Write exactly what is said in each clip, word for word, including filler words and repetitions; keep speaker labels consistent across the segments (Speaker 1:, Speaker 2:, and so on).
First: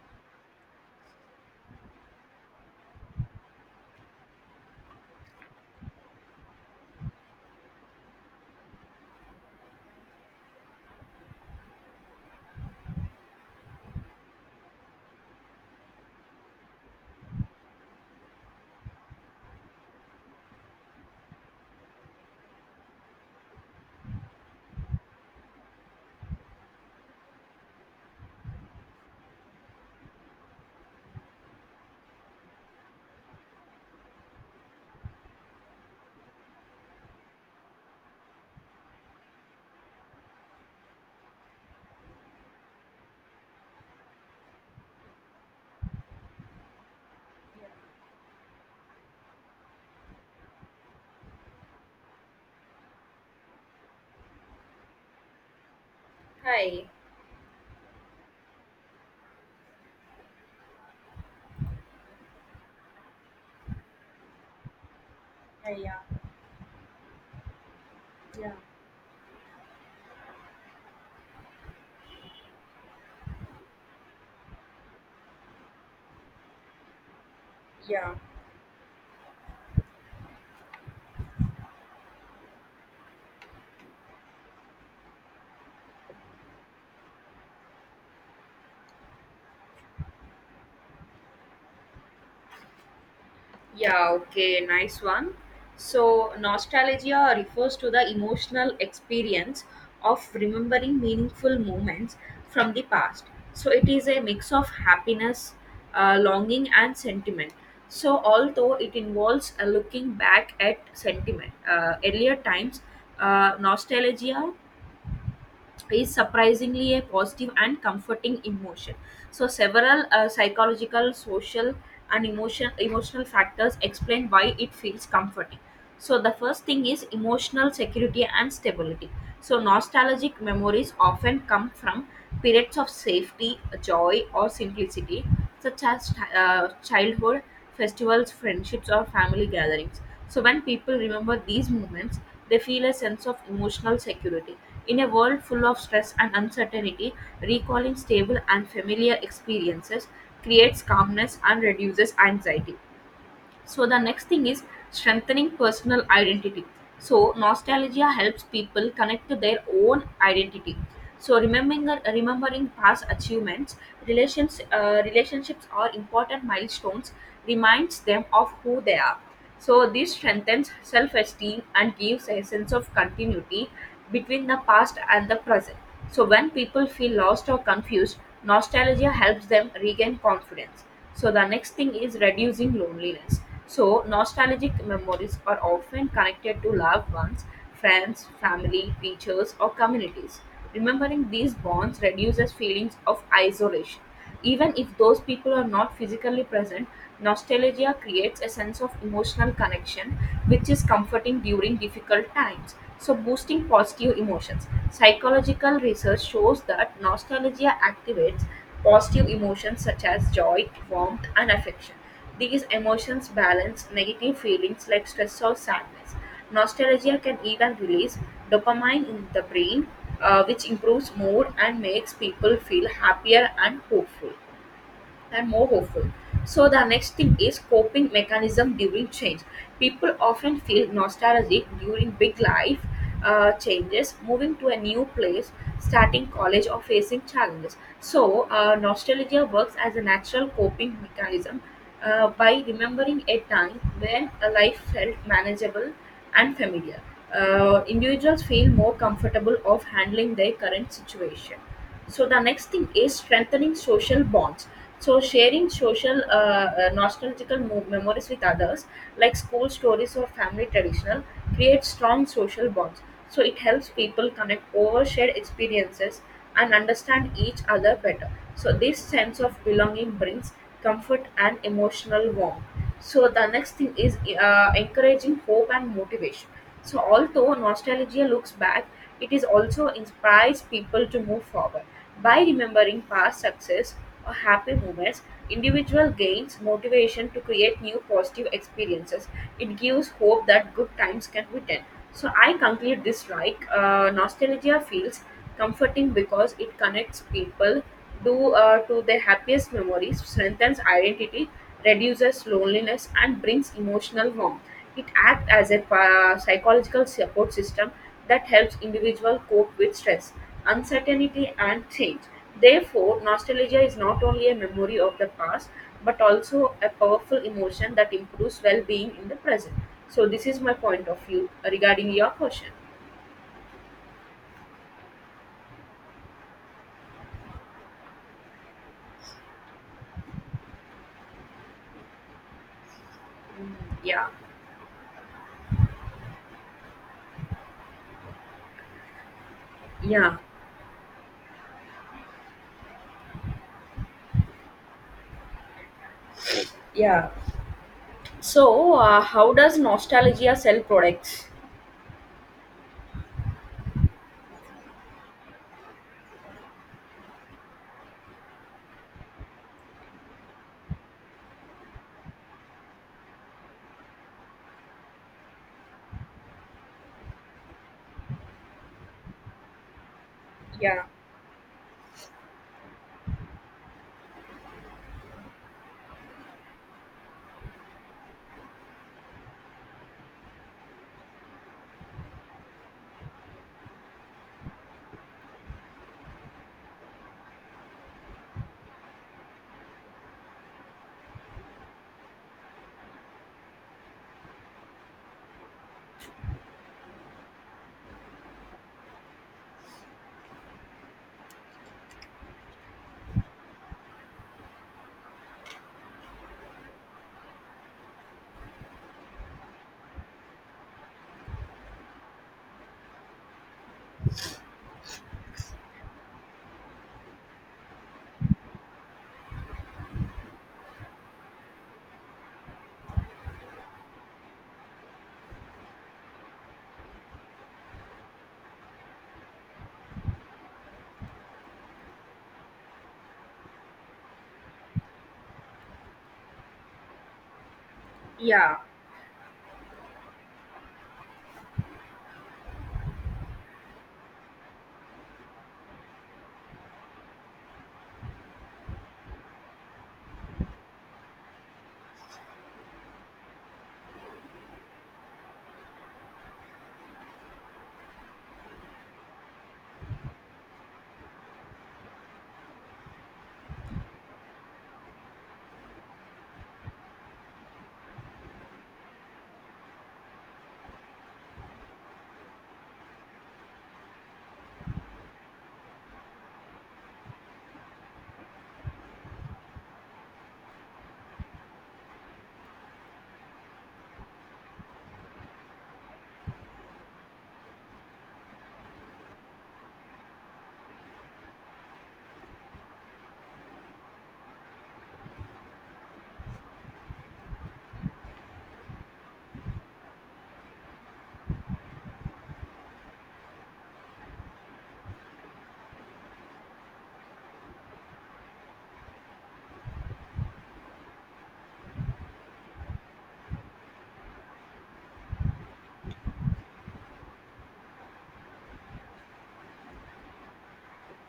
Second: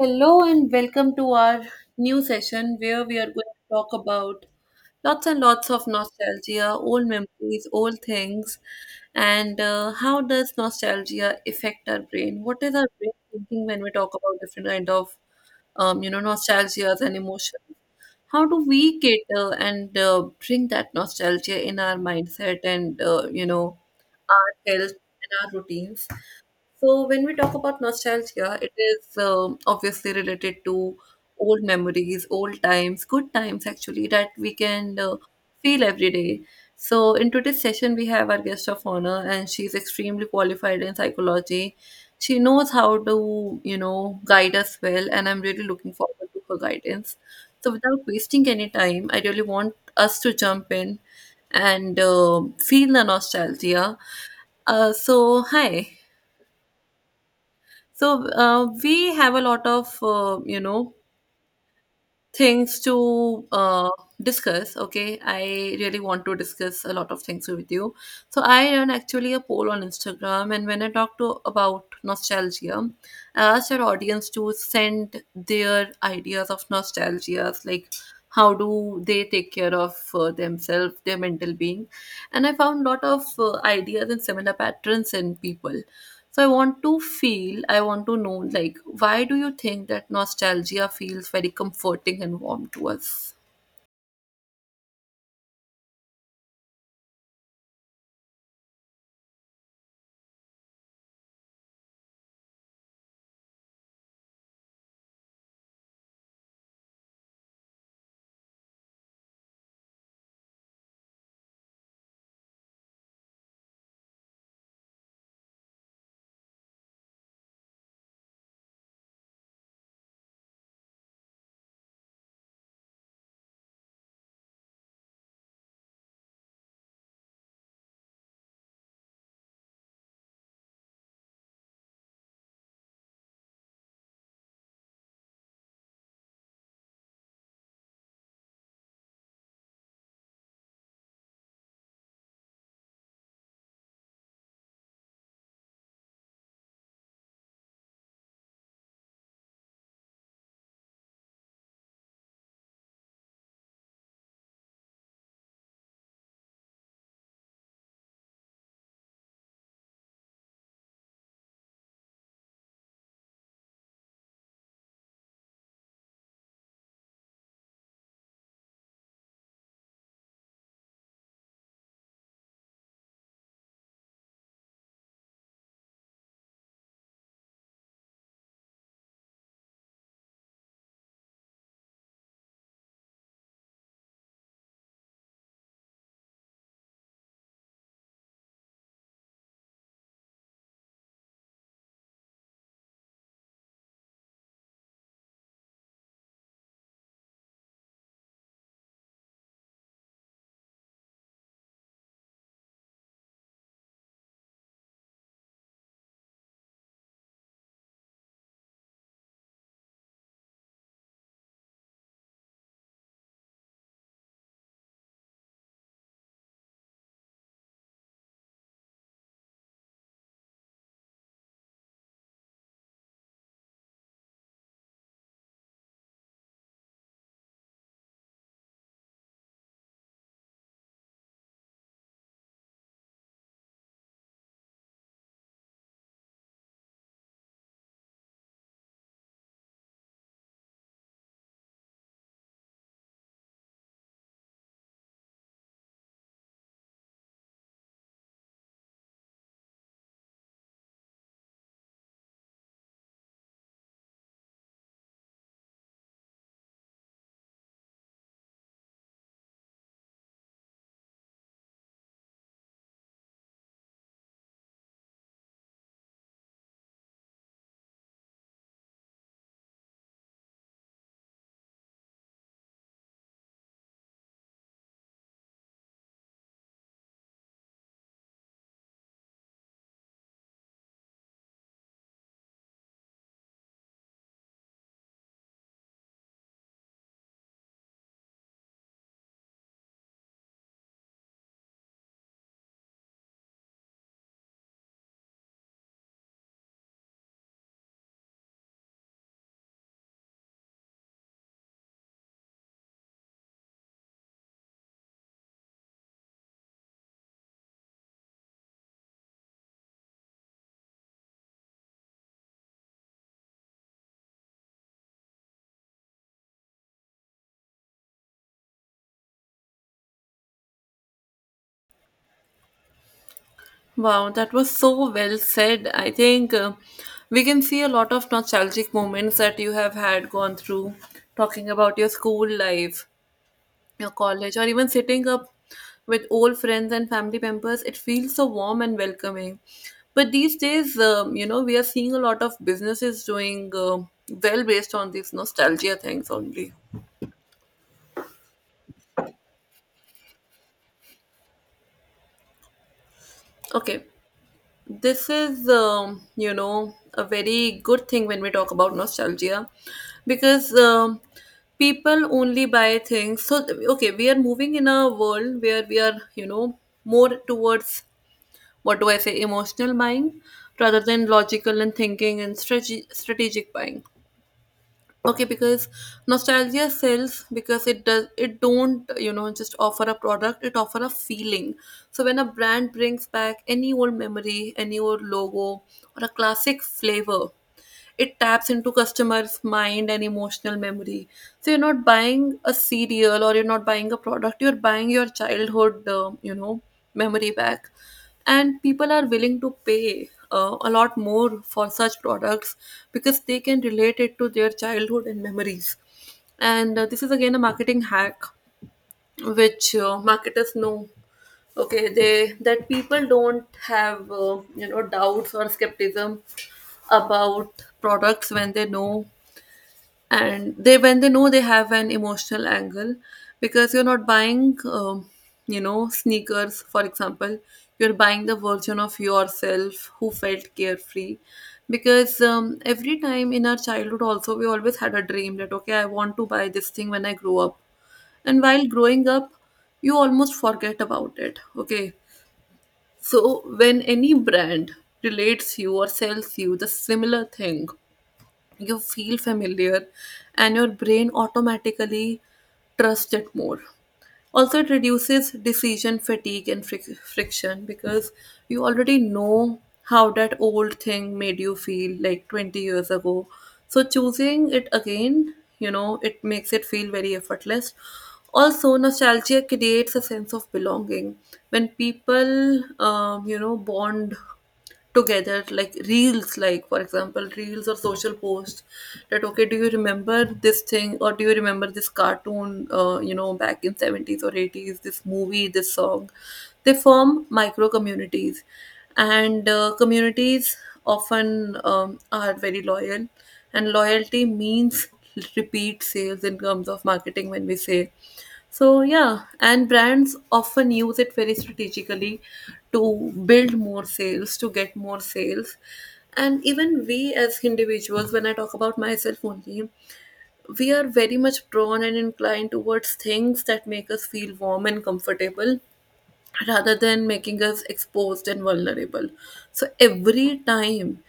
Speaker 1: Hello and welcome to our new session where we are going to talk about lots and lots of nostalgia, old memories, old things, and uh, how does nostalgia affect our brain? What is our brain thinking when we talk about different kind of, um, you know, nostalgias and emotions? How do we cater and uh, bring that nostalgia in our mindset and uh, you know our health and our routines? So when we talk about nostalgia, it is um, obviously related to old memories, old times, good times actually that we can uh, feel every day. So in today's session, we have our guest of honor, and she's extremely qualified in psychology. She knows how to, you know, guide us well, and I'm really looking forward to her guidance. So without wasting any time, I really want us to jump in and uh, feel the nostalgia. Uh, so hi.
Speaker 2: Hi.
Speaker 1: So uh, we have a lot of uh, you know things to uh, discuss. Okay, I
Speaker 2: Uh, yeah,
Speaker 1: really want to discuss a lot of things with you. So
Speaker 2: yeah,
Speaker 1: I run actually a poll on Instagram, and when I talk to about nostalgia, I asked our audience to send their ideas of nostalgias, like
Speaker 2: yeah,
Speaker 1: how do they take care of uh, themselves, their mental being. And I found a lot of uh, ideas and similar patterns in people. So I want to feel, I want to know, like, why do you think that nostalgia feels very comforting and warm to us?
Speaker 2: yeah, okay, nice one. So, nostalgia refers to the emotional experience of remembering meaningful moments from the past. So, it is a mix of happiness, uh, longing, and sentiment. So, although it involves uh, looking back at sentiment, uh, earlier times, uh, nostalgia is surprisingly a positive and comforting emotion. So several uh, psychological, social, and emotion emotional factors explain why it feels comforting. So the first thing is emotional security and stability. So, nostalgic memories often come from periods of safety, joy, or simplicity, such as uh, childhood, festivals, friendships, or family gatherings. So, when people remember these moments, they feel a sense of emotional security. In a world full of stress and uncertainty, recalling stable and familiar experiences creates calmness and reduces anxiety. So the next thing is strengthening personal identity. So nostalgia helps people connect to their own identity. So remembering remembering past achievements, relations uh, relationships, or important milestones reminds them of who they are. So this strengthens self-esteem and gives a sense of continuity between the past and the present. So when people feel lost or confused, nostalgia helps them regain confidence. So the next thing is reducing loneliness. So nostalgic memories are often connected to loved ones, friends, family, teachers, or communities. Remembering these bonds reduces feelings of isolation. Even if those people are not physically present, nostalgia creates a sense of emotional connection, which is comforting during difficult times. So, boosting positive emotions. Psychological research shows that nostalgia activates positive emotions such as joy, warmth, and affection. These emotions balance negative feelings like stress or sadness. Nostalgia can even release dopamine in the brain, uh, which improves mood and makes people feel happier and hopeful and more hopeful. So the next thing is coping mechanism during change. People often feel nostalgic during big life uh, changes, moving to a new place, starting college, or facing challenges. So uh, nostalgia works as a natural coping mechanism uh, by remembering a time when a life felt manageable and familiar. Uh, individuals feel more comfortable of handling their current situation. So the next thing is strengthening social bonds. So sharing social uh, uh, nostalgical mo- memories with others, like school stories or family traditional, creates strong social bonds. So it helps people connect over shared experiences and understand each other better. So this sense of belonging brings comfort and emotional warmth. So the next thing is uh, encouraging hope and motivation. So, although nostalgia looks back, it is also inspires people to move forward. By remembering past success or happy moments, individual gains motivation to create new positive experiences. It gives hope that good times can return. So, I conclude this like uh, nostalgia feels comforting because it connects people to, uh, to their happiest memories, strengthens identity, reduces loneliness, and brings emotional warmth. It acts as a pa- psychological support system that helps individuals cope with stress, uncertainty, and change. Therefore, nostalgia is not only a memory of the past but also a powerful emotion that improves well being in the present. So, this is my point of view regarding your question.
Speaker 1: Wow, that was so well said. I think uh, we can see a lot of nostalgic moments that you have had gone through talking about your school life,
Speaker 2: Mm,
Speaker 1: your
Speaker 2: yeah,
Speaker 1: college, or even sitting up with old friends and family members. It feels so warm and welcoming, but
Speaker 2: yeah.
Speaker 1: these days, um, you know we are seeing a lot of businesses doing uh, well based on these nostalgia things only.
Speaker 2: Yeah. So, uh, how does nostalgia sell products?
Speaker 1: Okay, this is, um, you know a very good thing when we talk about nostalgia, because um, people only buy things. So th- okay, we are moving in a world where we are, you know, more towards, what do I say, emotional buying rather
Speaker 2: Yeah,
Speaker 1: than logical and thinking and strate- strategic buying. Okay, because nostalgia sells because it does, it don't, you know, just offer a product, it offer a feeling. So when a brand brings back any old memory, any old logo or a classic flavor, it taps into customers mind and emotional memory. So you're not buying a cereal or you're not buying a product, you're buying your childhood, uh, you know memory back. And people are willing to pay uh, a lot more for such products because they can relate it to their childhood and memories. And uh, this is again a marketing hack which uh, marketers know. Okay, they, that people don't have, uh, you know doubts or skepticism about products when they know, and they, when they know they have an emotional angle. Because you're not buying, um, you know sneakers, for example, you're buying the version of yourself who felt carefree. Because um, every time in our childhood also we always had a dream that, okay, I want to buy this thing when I grow up. And
Speaker 2: yeah,
Speaker 1: while growing up you almost forget about it. Okay, so when any brand relates you or sells you the similar thing, you feel familiar and your brain automatically trusts it more. Also, it reduces decision fatigue and fric- friction because you already know how that old thing made you feel like twenty years ago. So choosing it again, you know, it makes it feel very effortless. Also nostalgia creates a sense of belonging when people, um, you know bond together, like reels, like, for example, reels or social posts that, okay, do you remember this thing or do you remember this cartoon, uh, you know back in seventies or eighties, this movie, this song. They form micro communities, and uh, communities often um, are very loyal, and loyalty means repeat sales in terms of marketing, when we say. So yeah, and brands often use it very strategically to build more sales, to get more sales. And even we as individuals, when I talk about myself only, we are very much drawn and inclined towards things that make us feel warm and comfortable rather than making us exposed and vulnerable. So every time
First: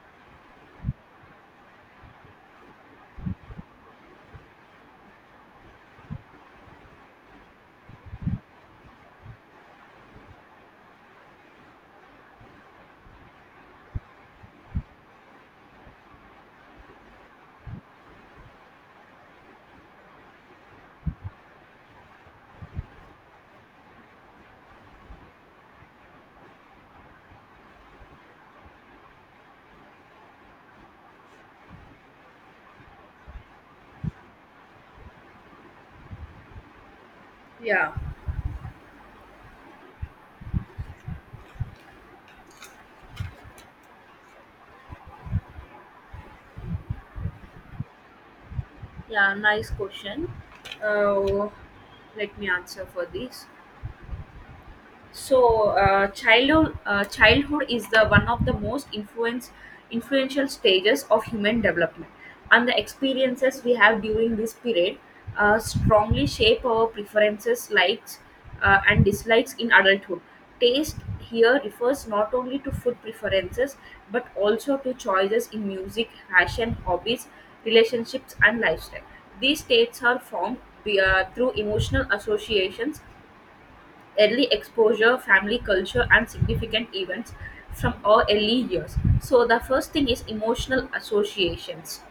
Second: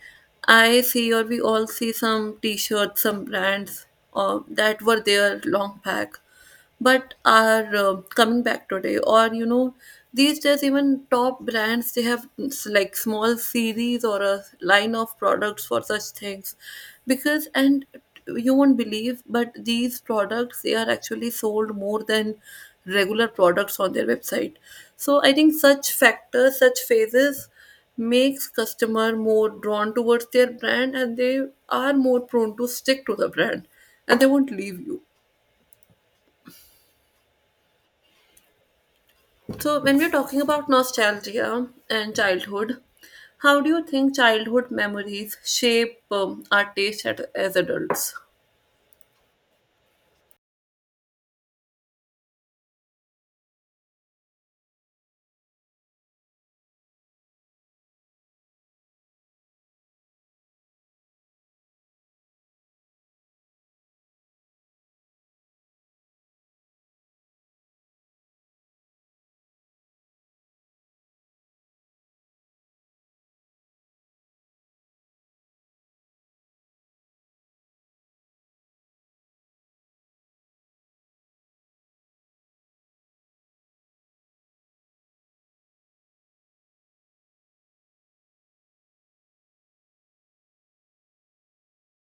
Speaker 1: I see or we all see some t-shirts, some brands uh, that were there long back, but are uh, coming back today. Or, you know, these days even top brands, they have s- like small series or a line of products for such things, because, and you won't believe, but these products, they are actually sold more than regular products on their website. So I think such factors, such phases makes customer more drawn towards their brand, and they are more prone to stick to the brand, and they won't leave you.
Speaker 2: yeah.
Speaker 1: So when we're talking about nostalgia and childhood, how do you think childhood memories shape um, our taste at, as adults?
Speaker 2: Yeah, nice question. Uh, Let me answer for this. So, uh, childhood uh, childhood is the one of the most influence influential stages of human development, and the experiences we have during this period uh, strongly shape our preferences, likes, uh, and dislikes in adulthood. Taste here refers not only to food preferences but also to choices in music, fashion, hobbies, relationships, and lifestyle. These states are formed be- uh, through emotional associations, early exposure, family culture, and significant events from our early years. So, the first thing is emotional associations.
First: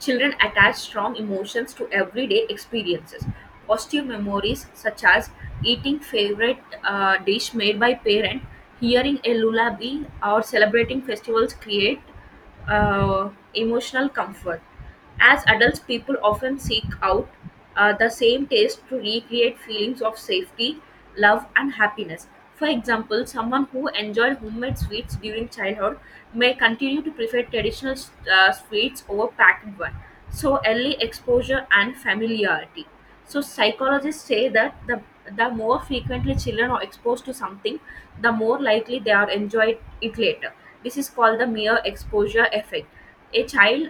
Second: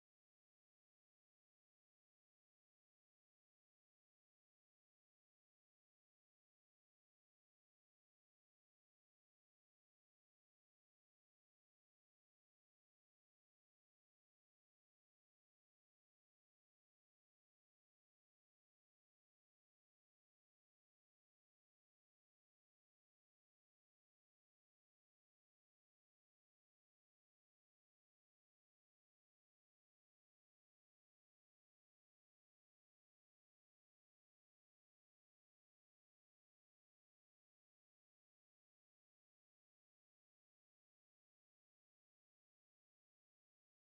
Speaker 2: Children attach strong emotions to everyday experiences. Positive memories, such as eating favorite uh, dish made by parent, hearing a lullaby, or celebrating festivals, create uh, emotional comfort. As adults, people often seek out uh, the same taste to recreate feelings of safety, love, and happiness. For example, someone who enjoyed homemade sweets during childhood may continue to prefer traditional uh, sweets over packaged ones. So, early exposure and familiarity. So, psychologists say that the, the more frequently children are exposed to something, the more likely they are enjoyed it later. This is called the mere exposure effect. A child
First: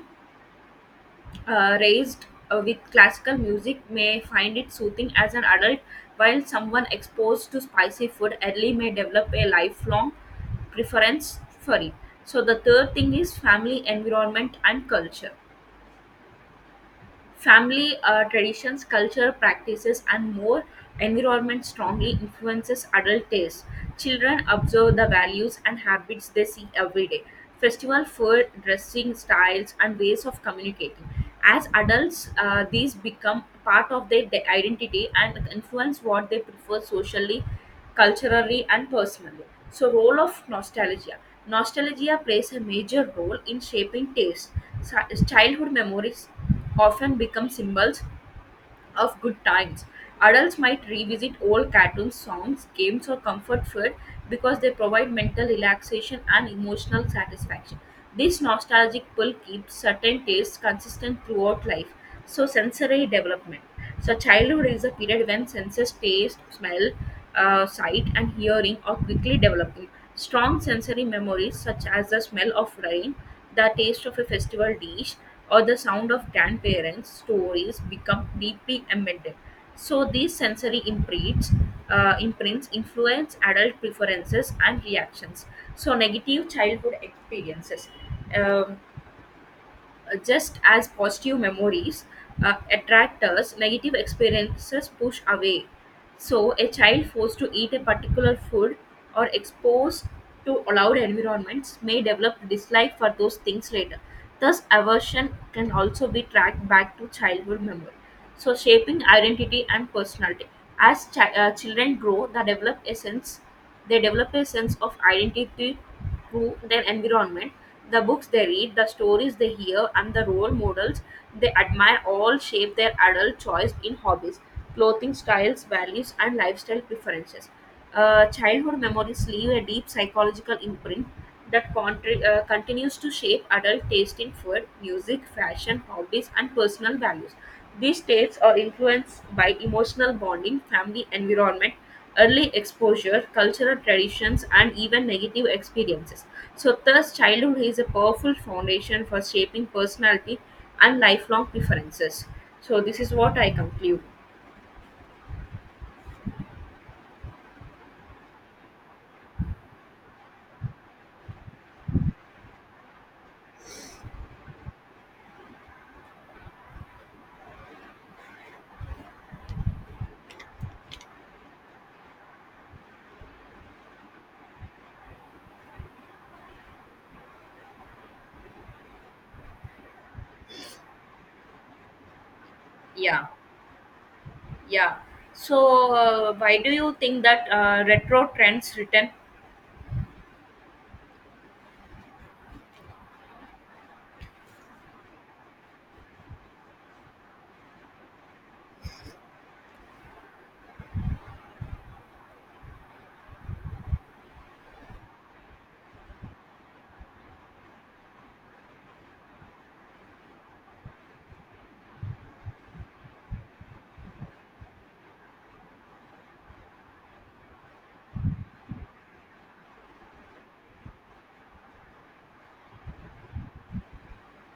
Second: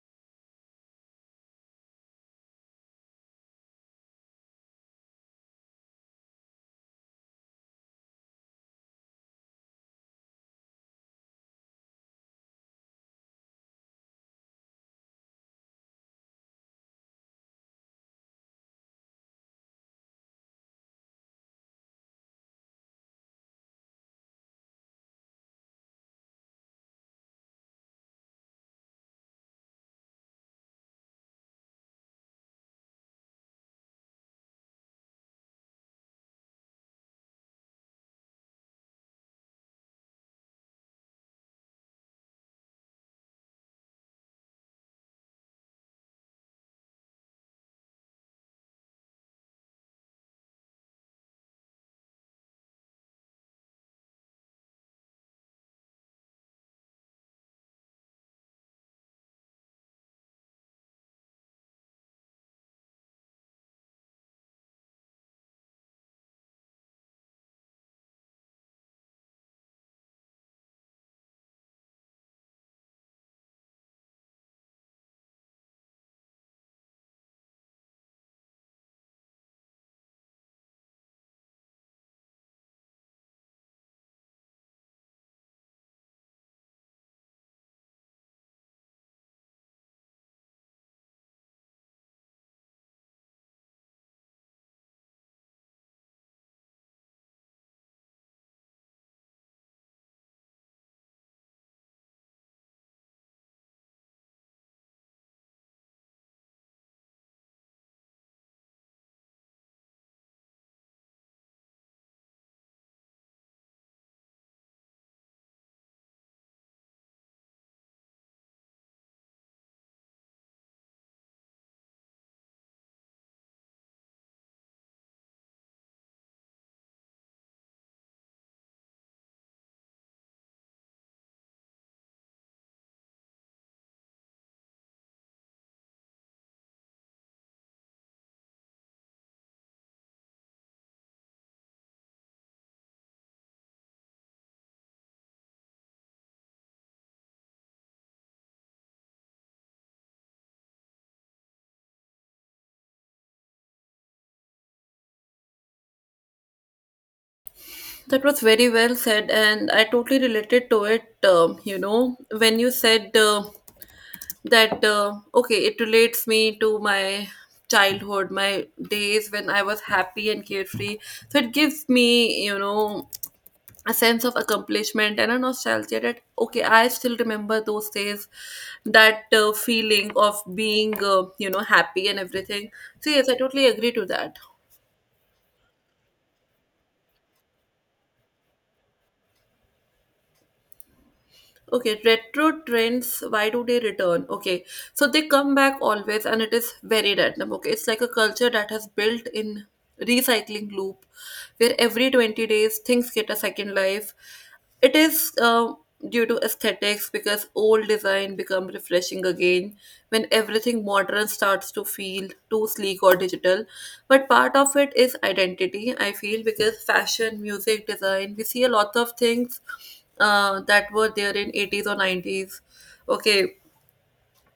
Speaker 2: uh, raised uh, with classical music may find it soothing as an adult, while someone exposed to spicy food early may develop a lifelong preference for it. So, the third thing is family, environment, and culture. Family uh, traditions, culture, practices, and more environment strongly influences adult taste. Children observe the values and habits they see every day. Festival food, dressing styles, and ways of communicating. As adults, uh, these become part of their de- identity and influence what they prefer socially, culturally, and personally. So, role of nostalgia. Nostalgia plays a major role in shaping taste. Sa- Childhood memories often become symbols of good times. Adults might revisit old cartoons, songs, games, or comfort food because they provide mental relaxation and emotional satisfaction. This nostalgic pull keeps certain tastes consistent throughout life. So, sensory development. So, childhood is a period when senses taste, smell, uh, sight, and hearing are quickly developing. Strong sensory memories, such as the smell of rain, the taste of a festival dish, or the sound of grandparents' stories, become deeply embedded. So, these sensory imprints, uh, imprints influence adult preferences and reactions. So, negative childhood experiences. Um, uh, just as positive memories uh, attract us, negative experiences push away. So, a child forced to eat a particular food or exposed to loud environments may develop dislike for those things later. Thus, aversion can also be tracked back to childhood memory. So, shaping identity and personality. As chi- uh, children grow, they develop a sense they develop a sense of identity through their environment. The books they read, the stories they hear, and the role models they admire all shape their adult choice in hobbies, clothing styles, values, and lifestyle preferences. Uh, childhood memories leave a deep psychological imprint that contri- uh, continues to shape adult taste in food, music, fashion, hobbies, and personal values. These tastes are influenced by emotional bonding, family environment, early exposure, cultural traditions, and even negative experiences. So, thus, childhood is a powerful foundation for shaping personality and lifelong preferences. So, this is what I conclude.
Speaker 1: That was very well said, and I totally related to it. Um, you know, when you said uh, that uh, okay, it relates me to my childhood, my days when I was happy and carefree. So it gives me, you know, a sense of accomplishment and a nostalgia that, okay, I still remember those days, that uh, feeling of being, uh, you know happy and everything. So
Speaker 2: Yeah,
Speaker 1: yes, I totally agree to that.
Speaker 2: yeah. So, uh, why do you think that uh, retro trends return?
Speaker 1: Okay, retro trends, why do they return? Okay, so they come back always and it is very random. Okay, it's like a culture that has built in recycling loop where every twenty days things get a second life. It is uh, due to aesthetics because old design become refreshing again when everything modern starts to feel too sleek or digital. But part of it is identity, I feel, because fashion, music, design, we see a lot of things uh, that were there in eighties or nineties. Okay,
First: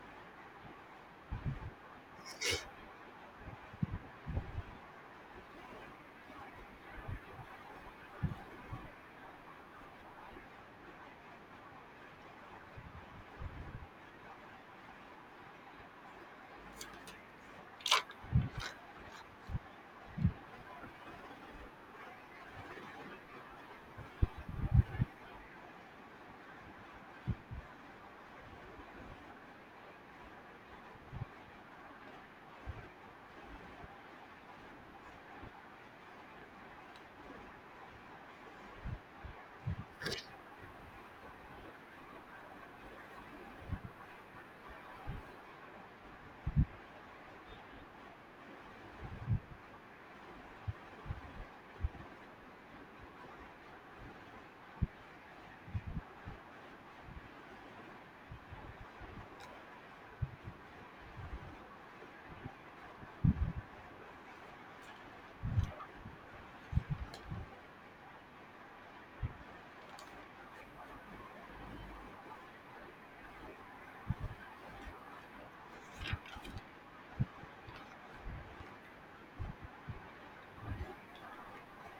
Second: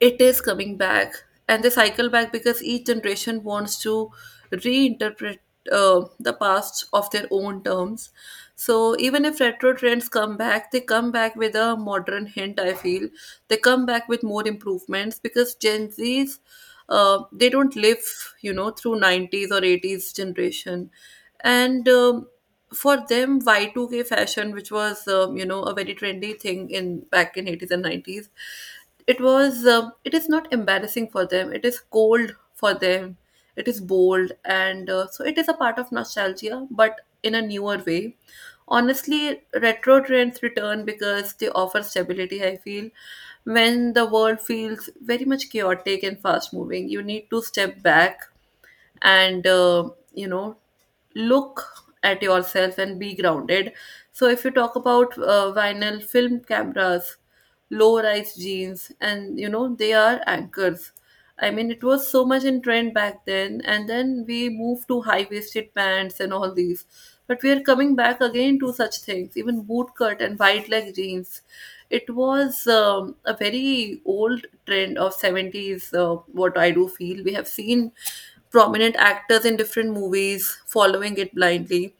Speaker 1: it is coming back, and they cycle back because each generation wants to reinterpret uh, the past of their own terms. So even if retro trends come back, they come back with a modern hint, I feel. They come back with more improvements because gen z's, uh, they don't live, you know, through nineties or eighties generation. And um, for them, y two k fashion, which was, um, you know a very trendy thing in back in eighties and nineties, it was, um, it is not embarrassing for them, it is cold for them, it is bold, and uh, so it is a part of nostalgia but in a newer way. Honestly, retro trends return because they offer stability, I feel. When the world feels very much chaotic and fast moving, you need to step back and, uh, you know look at yourself and be grounded. So if you talk about uh, vinyl film cameras, low rise jeans, and, you know, they are anchors. I mean, it was so much in trend back then, and then we moved to high waisted pants and all these, but we are coming back again to such things, even bootcut and wide leg jeans. It was um, a very old trend of seventies. Uh, what I do feel, we have seen prominent actors in different movies following it blindly.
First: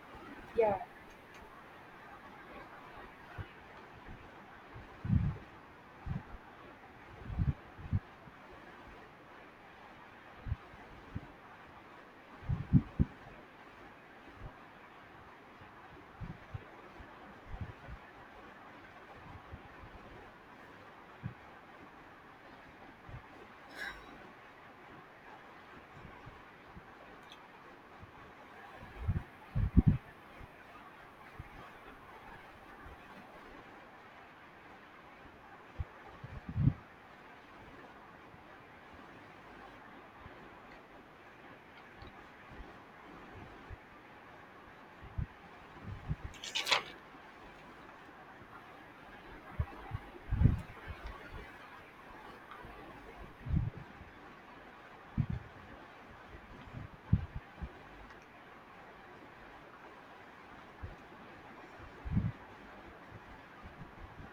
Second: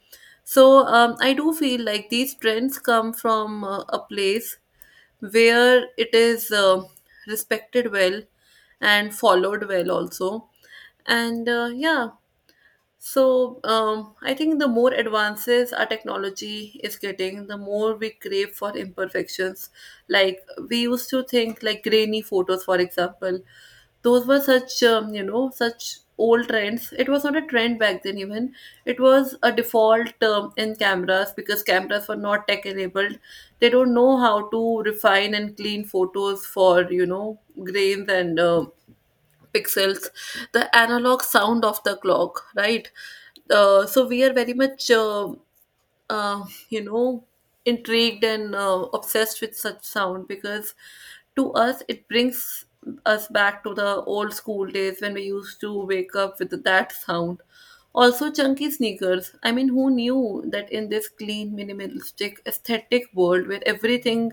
Speaker 1: So um, I do feel like these trends come from uh, a place where it is uh, respected well and followed well also. And uh, yeah. So, um, I think the more advances our technology is getting, the more we crave for imperfections. Like, we used to think, like, grainy photos, for example, those were such, um, you know, such old trends. It was not a trend back then, even it was a default term in cameras because cameras were not tech enabled. They don't know how to refine and clean photos for, you know, grains and uh, pixels, the analog sound of the clock, right? Uh, so we are very much uh, uh, you know intrigued and uh, obsessed with such sound because to us it brings us back to the old school days when we used to wake up with that sound. Also chunky sneakers, I mean, who knew that in this clean minimalistic aesthetic world where everything,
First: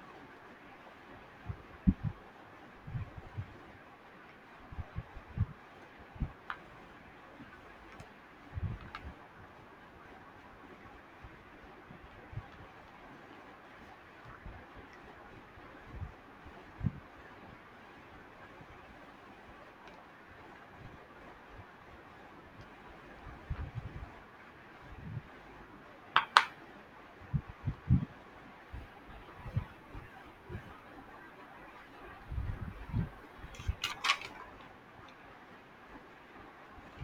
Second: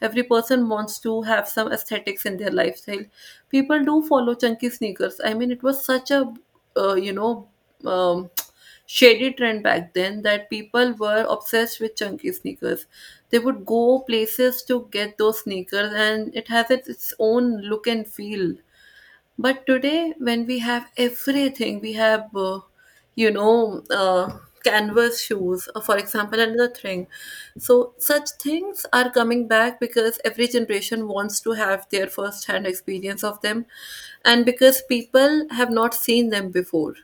Speaker 1: every person wants to have some aesthetics in their lifestyle, people do follow chunky sneakers. I mean, it was such a, uh, you know um, shady trend back then that people were obsessed with chunky sneakers. They would go places to get those sneakers, and it has its its own look and feel. But today, when we have everything, we have, uh, you know, uh, canvas shoes, uh, for example, another thing. So, such things are coming back because every generation wants to have their first hand experience of them, and because people have not seen them before.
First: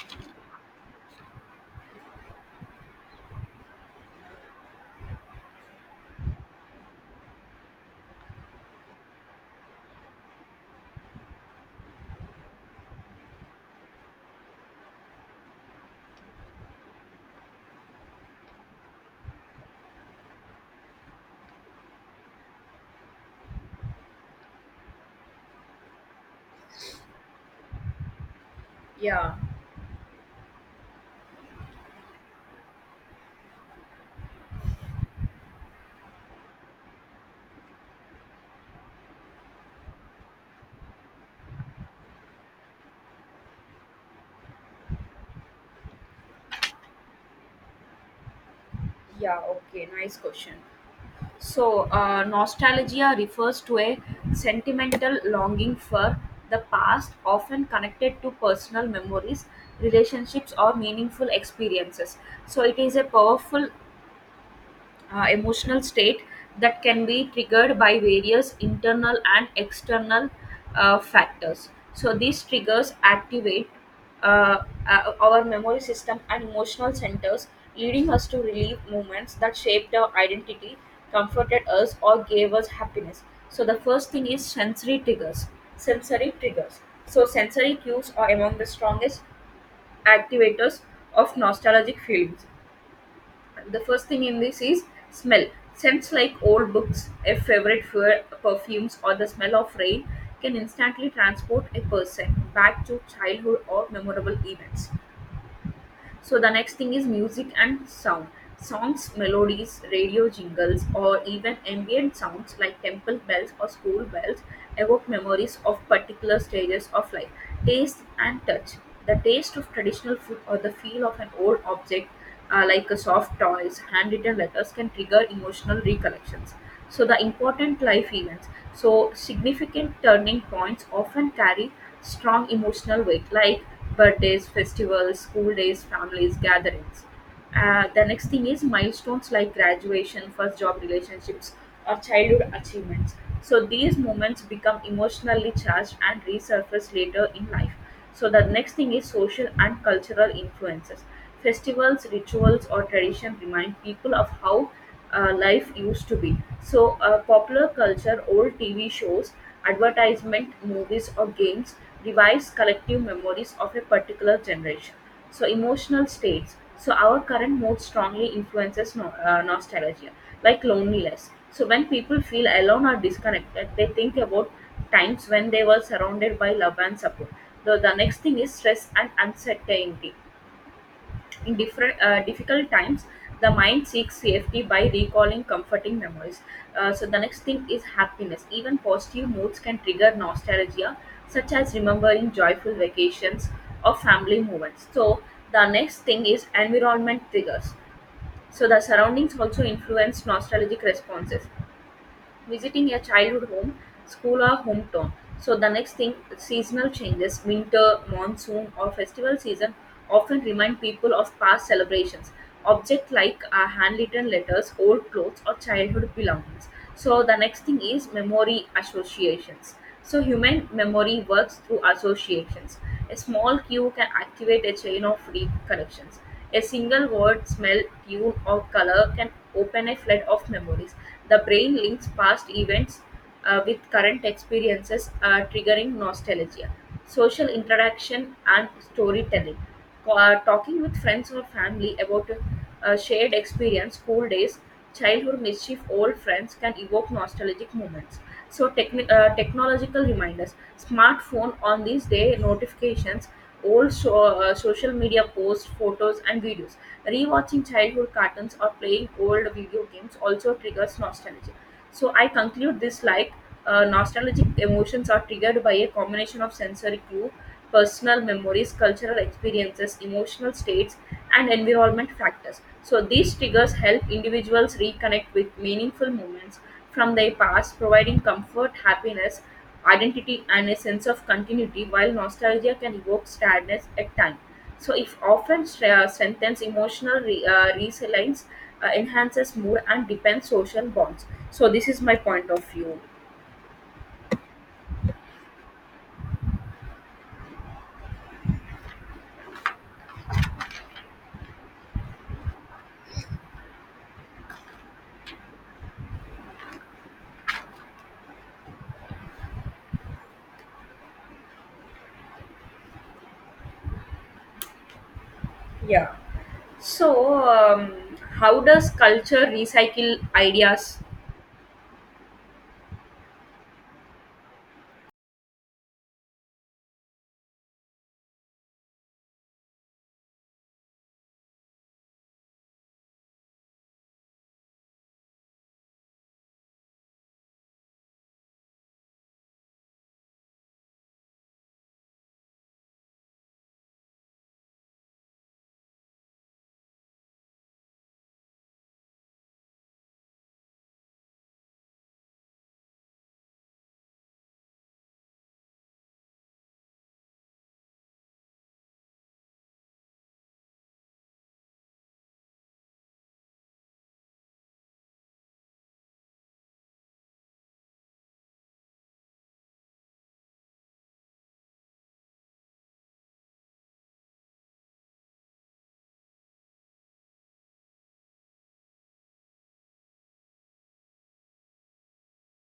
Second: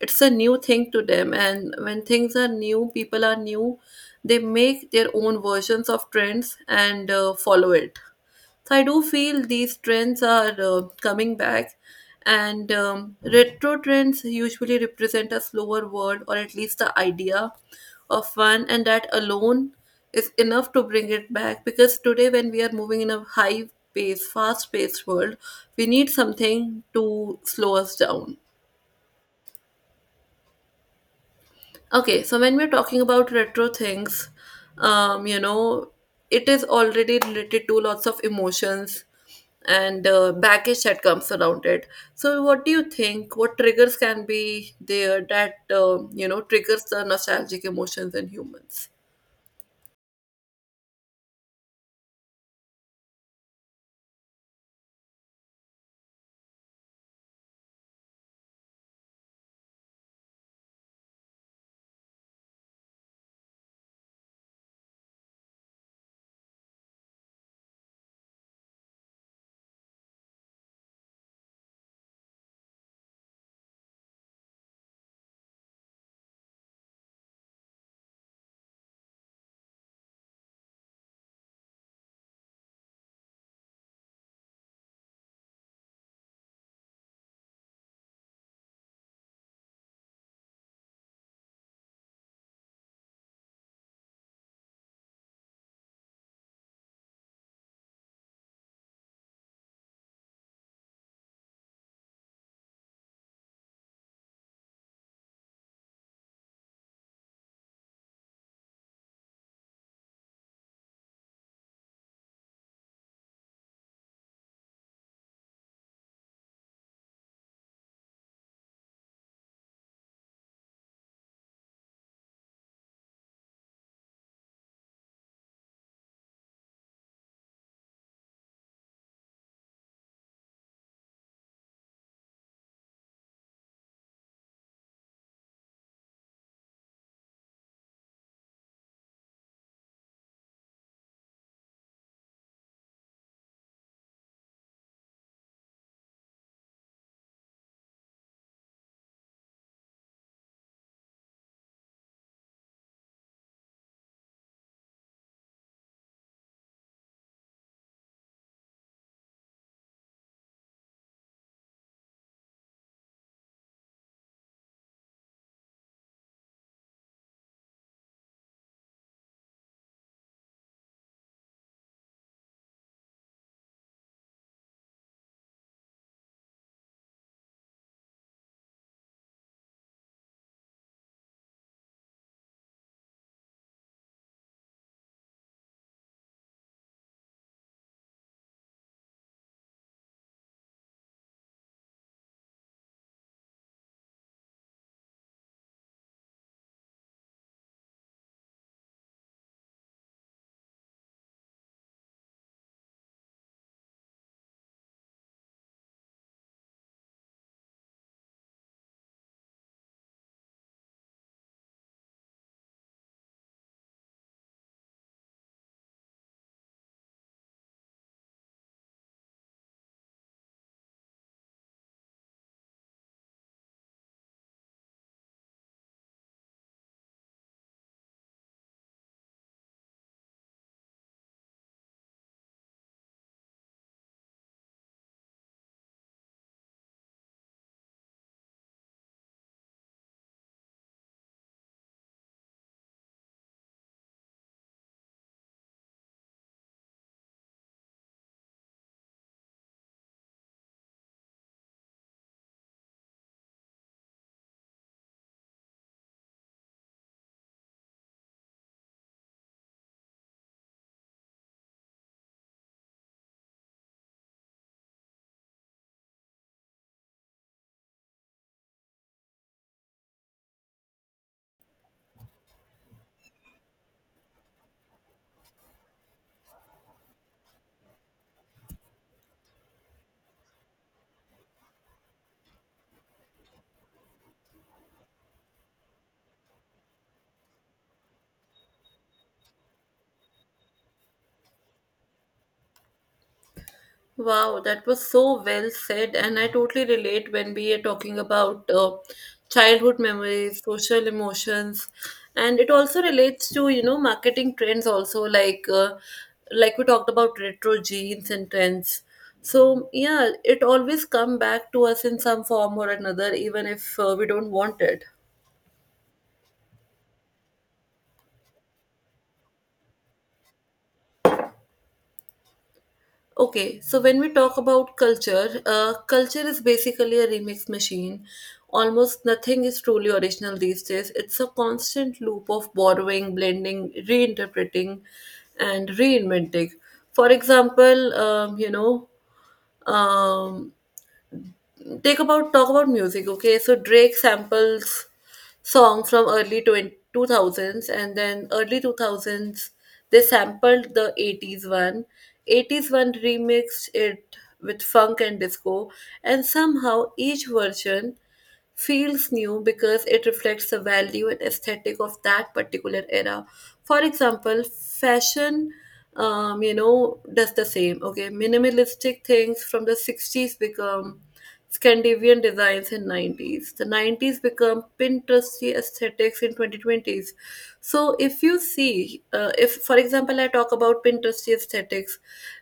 Speaker 1: It's a new thing to them, and when things are new, people are new, they make their own versions of trends and uh, follow it. So I do feel these trends are uh, coming back, and um, retro trends usually represent a slower world or at least the idea of fun, and that alone is enough to bring it back. Because today, when we are moving in a high pace, fast paced world, we need something to slow us down.
Speaker 2: Yeah,
Speaker 1: Okay, so when we're talking about retro things, um, you know, it is already related to lots of emotions and uh, baggage that comes around it. So, what do you think? What triggers can be there that, uh, you know, triggers the nostalgic emotions in humans?
Speaker 2: yeah, okay, nice question. So, uh, nostalgia refers to a sentimental longing for the past, often connected to personal memories, relationships, or meaningful experiences. So, it is a powerful uh, emotional state that can be triggered by various internal and external uh, factors. So these triggers activate uh, uh, our memory system and emotional centers, leading us to relive moments that shaped our identity, comforted us, or gave us happiness. So the first thing is sensory triggers. Sensory triggers. So sensory cues are among the strongest activators of nostalgic feelings. The first thing in this is smell. Scents like old books, a favorite fur, perfumes, or the smell of rain can instantly transport a person back to childhood or memorable events. So the next thing is music and sound. Songs, melodies, radio jingles, or even ambient sounds like temple bells or school bells evoke memories of particular stages of life. Taste and touch. The taste of traditional food or the feel of an old object, uh, like a soft toys, handwritten letters, can trigger emotional recollections. So the important life events. So significant turning points often carry strong emotional weight, like birthdays, festivals, school days, families gatherings. Uh, the next thing is milestones like graduation, first job, relationships, or childhood achievements. So these moments become emotionally charged and resurface later in life. So the next thing is social and cultural influences. Festivals, rituals, or tradition remind people of how uh, life used to be. So, uh, popular culture, old T V shows, advertisement, movies, or games revives collective memories of a particular generation. So, emotional states. So, our current mood strongly influences no, uh, nostalgia, like loneliness. So, when people feel alone or disconnected, they think about times when they were surrounded by love and support. The, the next thing is stress and uncertainty. In different uh, difficult times, the mind seeks safety by recalling comforting memories. Uh, so the next thing is happiness. Even positive moods can trigger nostalgia, such as remembering joyful vacations or family moments. So the next thing is environment triggers. So the surroundings also influence nostalgic responses, visiting your childhood home, school, or hometown. So, the next thing, seasonal changes, winter, monsoon, or festival season often remind people of past celebrations. Objects like uh, handwritten letters, old clothes, or childhood belongings. So, the next thing is memory associations. So, human memory works through associations. A small cue can activate a chain of reconnections. A single word, smell, tune, or color can open a flood of memories. The brain links past events uh, with current experiences, uh, triggering nostalgia. Social interaction and storytelling. Co- uh, talking with friends or family about a shared experience, school days, childhood mischief, old friends can evoke nostalgic moments. So, techni- uh, technological reminders, smartphone on these day notifications, old so- uh, social media posts, photos, and videos. Rewatching childhood cartoons or playing old video games also triggers nostalgia. So, I conclude this like uh, nostalgic emotions are triggered by a combination of sensory clue, personal memories, cultural experiences, emotional states, and environment factors. So, these triggers help individuals reconnect with meaningful moments from their past, providing comfort, happiness, identity, and a sense of continuity, while nostalgia can evoke sadness at times. So, if often stra- strengthens emotional re- uh, resilience, uh, enhances mood, and depends social bonds. So, this is my point of view.
Speaker 1: Wow, that was so well said, and I totally relate when we are talking about uh, childhood memories, social emotions, and it also relates to, you know, marketing trends also, like uh, like we talked about retro jeans and trends. So yeah, it always come back to us in some form or another, even if uh, we don't want it.
Speaker 2: Yeah. So, um, how does culture recycle ideas?
Speaker 1: Okay, so when we talk about culture, uh, culture is basically a remix machine. Almost nothing is truly original these days. It's a constant loop of borrowing, blending, reinterpreting, and reinventing. For example, um, you know, um, take about talk about music. Okay, so Drake samples song from early 20, two thousands, and then early two thousands they sampled the 80s one 80s one remixed it with funk and disco, and somehow each version feels new because it reflects the value and aesthetic of that particular era. For example, fashion, um, you know, does the same. Okay, minimalistic things from the sixties become Scandinavian designs in nineties. The nineties become Pinteresty aesthetics in twenty twenties. So if you see, uh, if for example, I talk about Pinterest aesthetics,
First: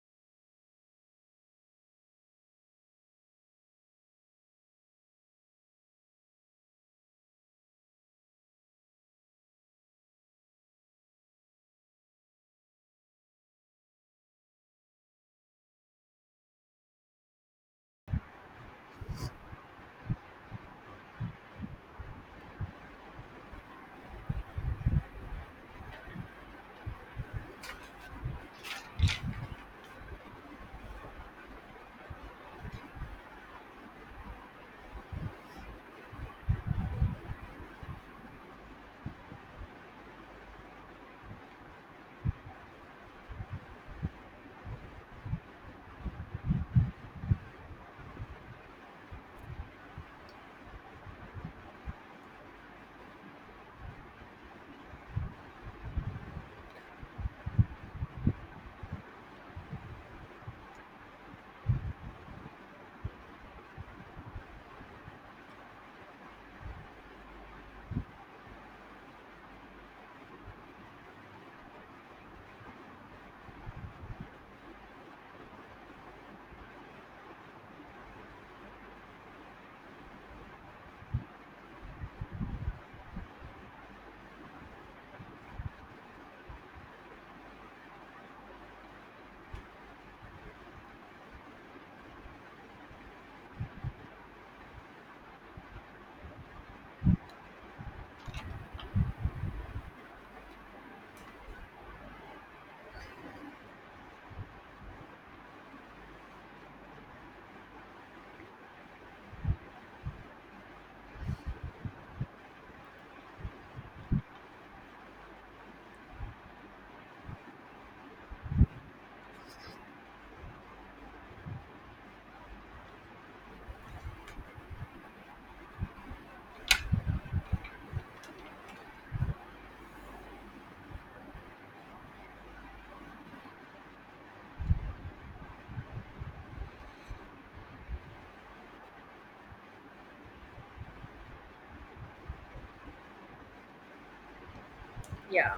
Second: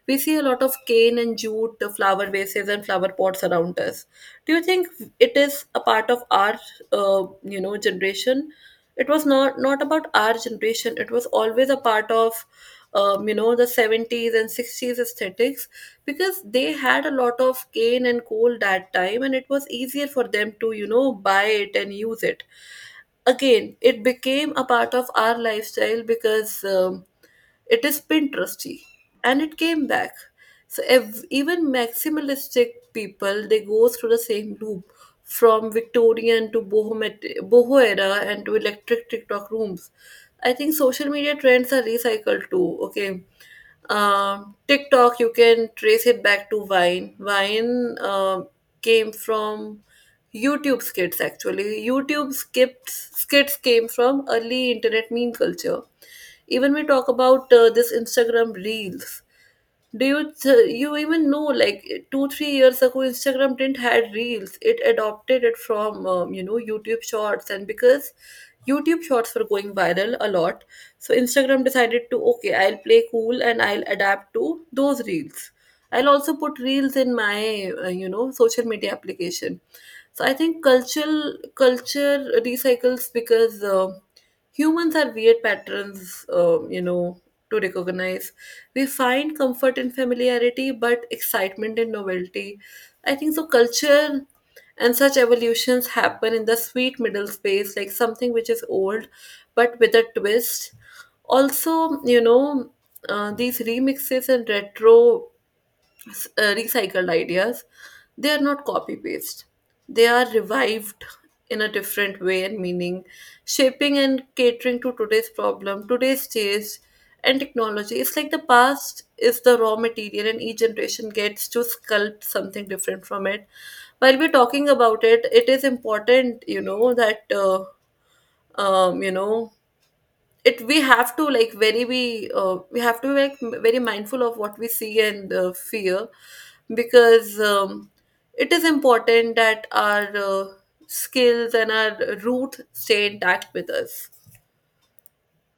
Speaker 1: we see a lot of cane and jute flower vases and flower pots around us. Do you think it is a part of our, uh, you know, generation? It was not not about our generation. It was always a part of, um, you know, the seventies and sixties aesthetics, because they had a lot of cane and coal that time, and it was easier for them to, you know, buy it and use it again. It became a part of our lifestyle because um, it is Pinteresty, and it came back. So ev- even maximalistic people, they go through the same loop, from Victorian to boho, boho era, and to electric TikTok rooms. I think social media trends are recycled too. Okay, um, TikTok, you can trace it back to Vine. Vine um came from YouTube skits actually. YouTube skits skits came from early internet meme culture. Even we talk about uh, this Instagram reels. Do you th- you even know, like two three years ago Instagram didn't had reels. It adopted it from, um, you know YouTube Shorts, and because YouTube Shorts were going viral a lot, so Instagram decided to, okay, I'll play cool and I'll adapt to those reels. I'll also put reels in my uh, you know social media application. So I think cultural culture recycles because uh, humans are weird patterns, um, you know to recognize. We find comfort in familiarity, but excitement in novelty. I think so. Culture and such evolutions happen in the sweet middle space, like something which is old but with a twist. Also, you know, uh, these remixes and retro s- uh, recycled ideas, they are not copy paste, they are revived in a different way and meaning, shaping and catering to today's problem, today's taste, and technology. It's like the past is the raw material and each generation gets to sculpt something different from it. While we're talking about it, it is important, you know, that uh, um, you know it, we have to like very, we uh, we have to be like m- very mindful of what we see and uh, fear. Because um, it is important that our uh, skills and our root stay intact with us.
Speaker 2: Yeah,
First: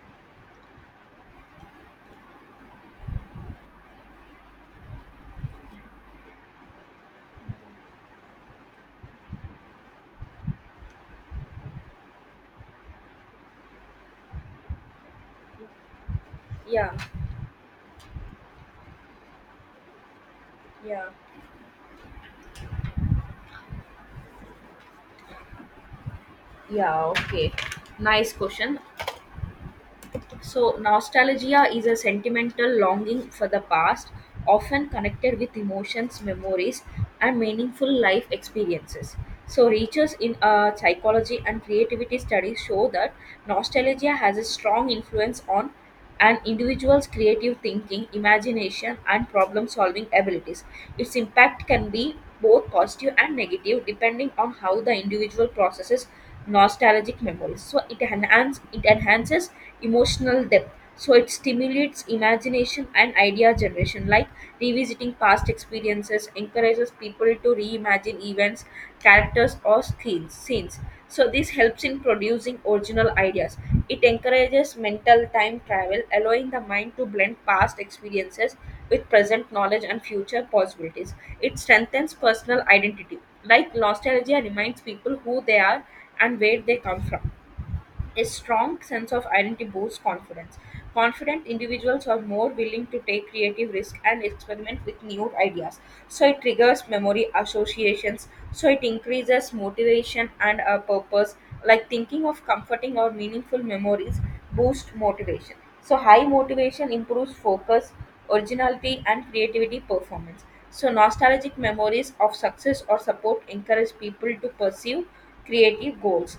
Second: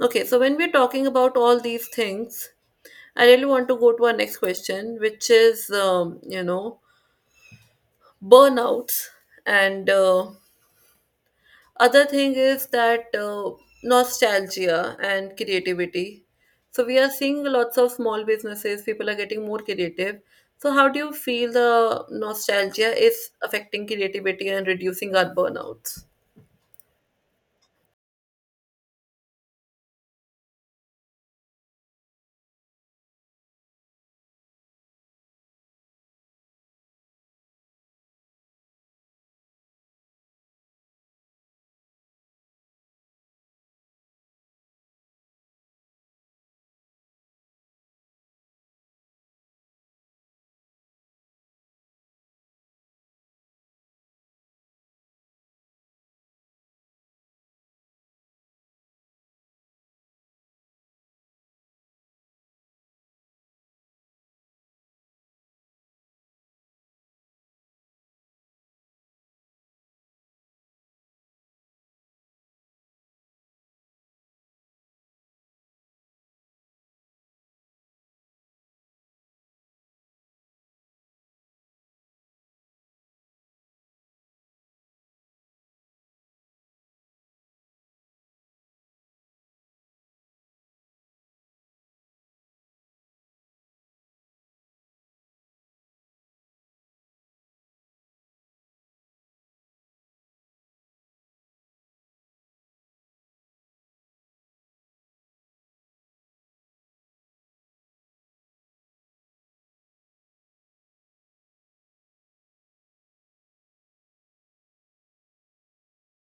Speaker 1: Okay, so when we're talking about all these things, I really want to go to our next question, which is um, you know burnouts, and uh, other thing is that uh, nostalgia and creativity. So
Speaker 2: yeah,
Speaker 1: we are seeing lots of small businesses, people are getting more creative. So how do
Speaker 2: yeah.
Speaker 1: you feel the nostalgia is affecting creativity and reducing our burnouts?
Speaker 2: Yeah, okay. Nice question. So, nostalgia is a sentimental longing for the past, often connected with emotions, memories, and meaningful life experiences. So, research in uh, psychology and creativity studies show that nostalgia has a strong influence on an individual's creative thinking, imagination, and problem solving abilities. Its impact can be both positive and negative depending on how the individual processes nostalgic memories. So it, enhance, it enhances emotional depth. So it stimulates imagination and idea generation, like revisiting past experiences, encourages people to reimagine events, characters, or scenes. scenes So this helps in producing original ideas. It encourages mental time travel, allowing the mind to blend past experiences with present knowledge and future possibilities. It strengthens personal identity, like nostalgia reminds people who they are and where they come from. A strong sense of identity boosts confidence. Confident individuals are more willing to take creative risk and experiment with new ideas. So it triggers memory associations. So it increases motivation and a purpose. Like thinking of comforting or meaningful memories boosts motivation. So high motivation improves focus, originality, and creativity performance. So nostalgic memories of success or support encourage people to pursue creative goals.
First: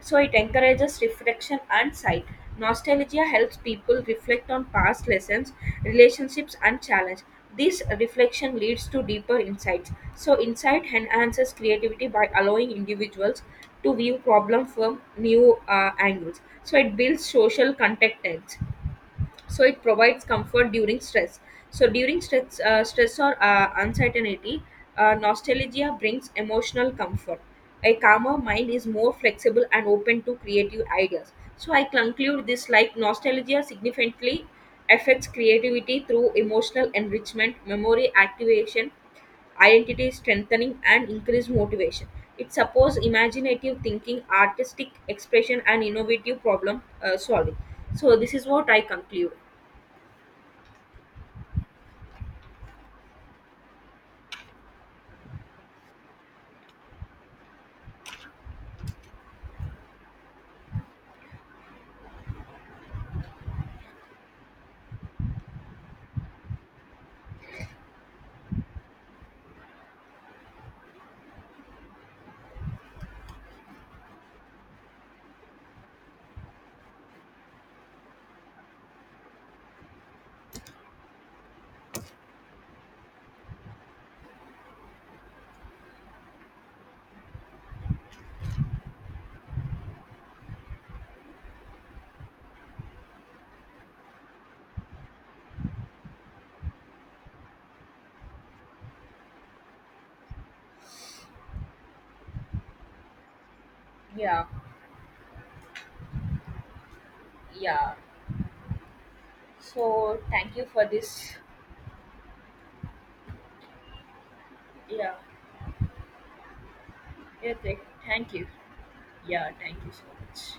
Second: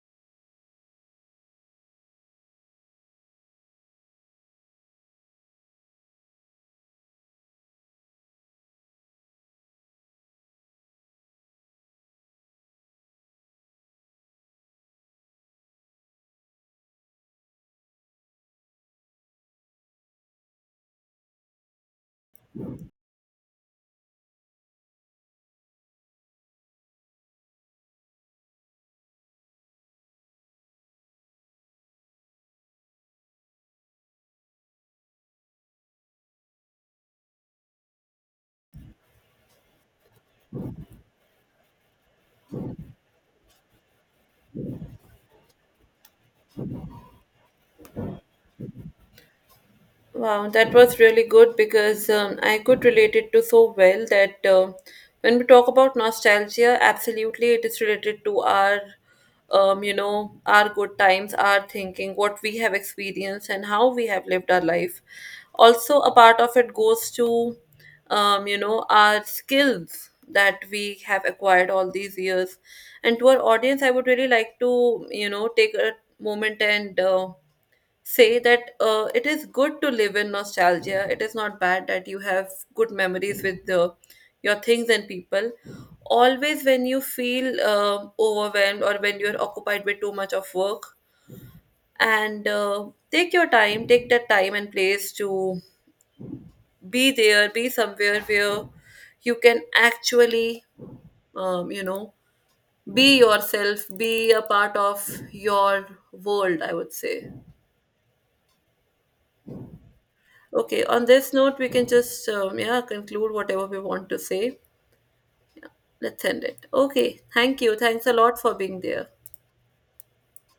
Speaker 2: So it encourages reflection and sight. Nostalgia helps people reflect on past lessons, relationships, and challenge. This reflection leads to deeper insights. So insight enhances creativity by allowing individuals to view problem from new uh, angles. So it builds social contentment. So it provides comfort during stress. So during stress uh, stress or uh, uncertainty, uh, nostalgia brings emotional comfort. A calmer mind is more flexible and open to creative ideas. So I conclude this like nostalgia significantly affects creativity through emotional enrichment, memory activation, identity strengthening, and increased motivation. It supports imaginative thinking, artistic expression, and innovative problem uh, solving. So this is what I conclude.
Speaker 1: Wow, that was really good because um, I could relate it to so well that uh, when we talk about nostalgia, absolutely it is related to our, um, you know, our good times, our thinking, what we have experienced, and how we have lived our life. Also, a part of it goes to, um, you know, our skills that we have acquired all these years. And to our audience, I would really like to, you know, take a moment and uh, say that uh, it is good to live in nostalgia. It is not bad that you have good memories with the, your things and people. Always, when you feel um overwhelmed or when you're occupied with too much of work, and uh, take your time, take that time and place to be there, be somewhere where you can actually, um, you know, be yourself, be a
Speaker 2: Yeah,
Speaker 1: part of your world, I would say.
Speaker 2: yeah. So thank you
Speaker 1: Okay,
Speaker 2: for
Speaker 1: on this
Speaker 2: this.
Speaker 1: note, we can just um, yeah conclude whatever we want to say.
Speaker 2: Yeah,
Speaker 1: Let's end it. Okay,
Speaker 2: yeah.
Speaker 1: thank you.
Speaker 2: th-
Speaker 1: Thanks a
Speaker 2: Thank
Speaker 1: lot
Speaker 2: you.
Speaker 1: for being there.
Speaker 2: Yeah, thank you so much.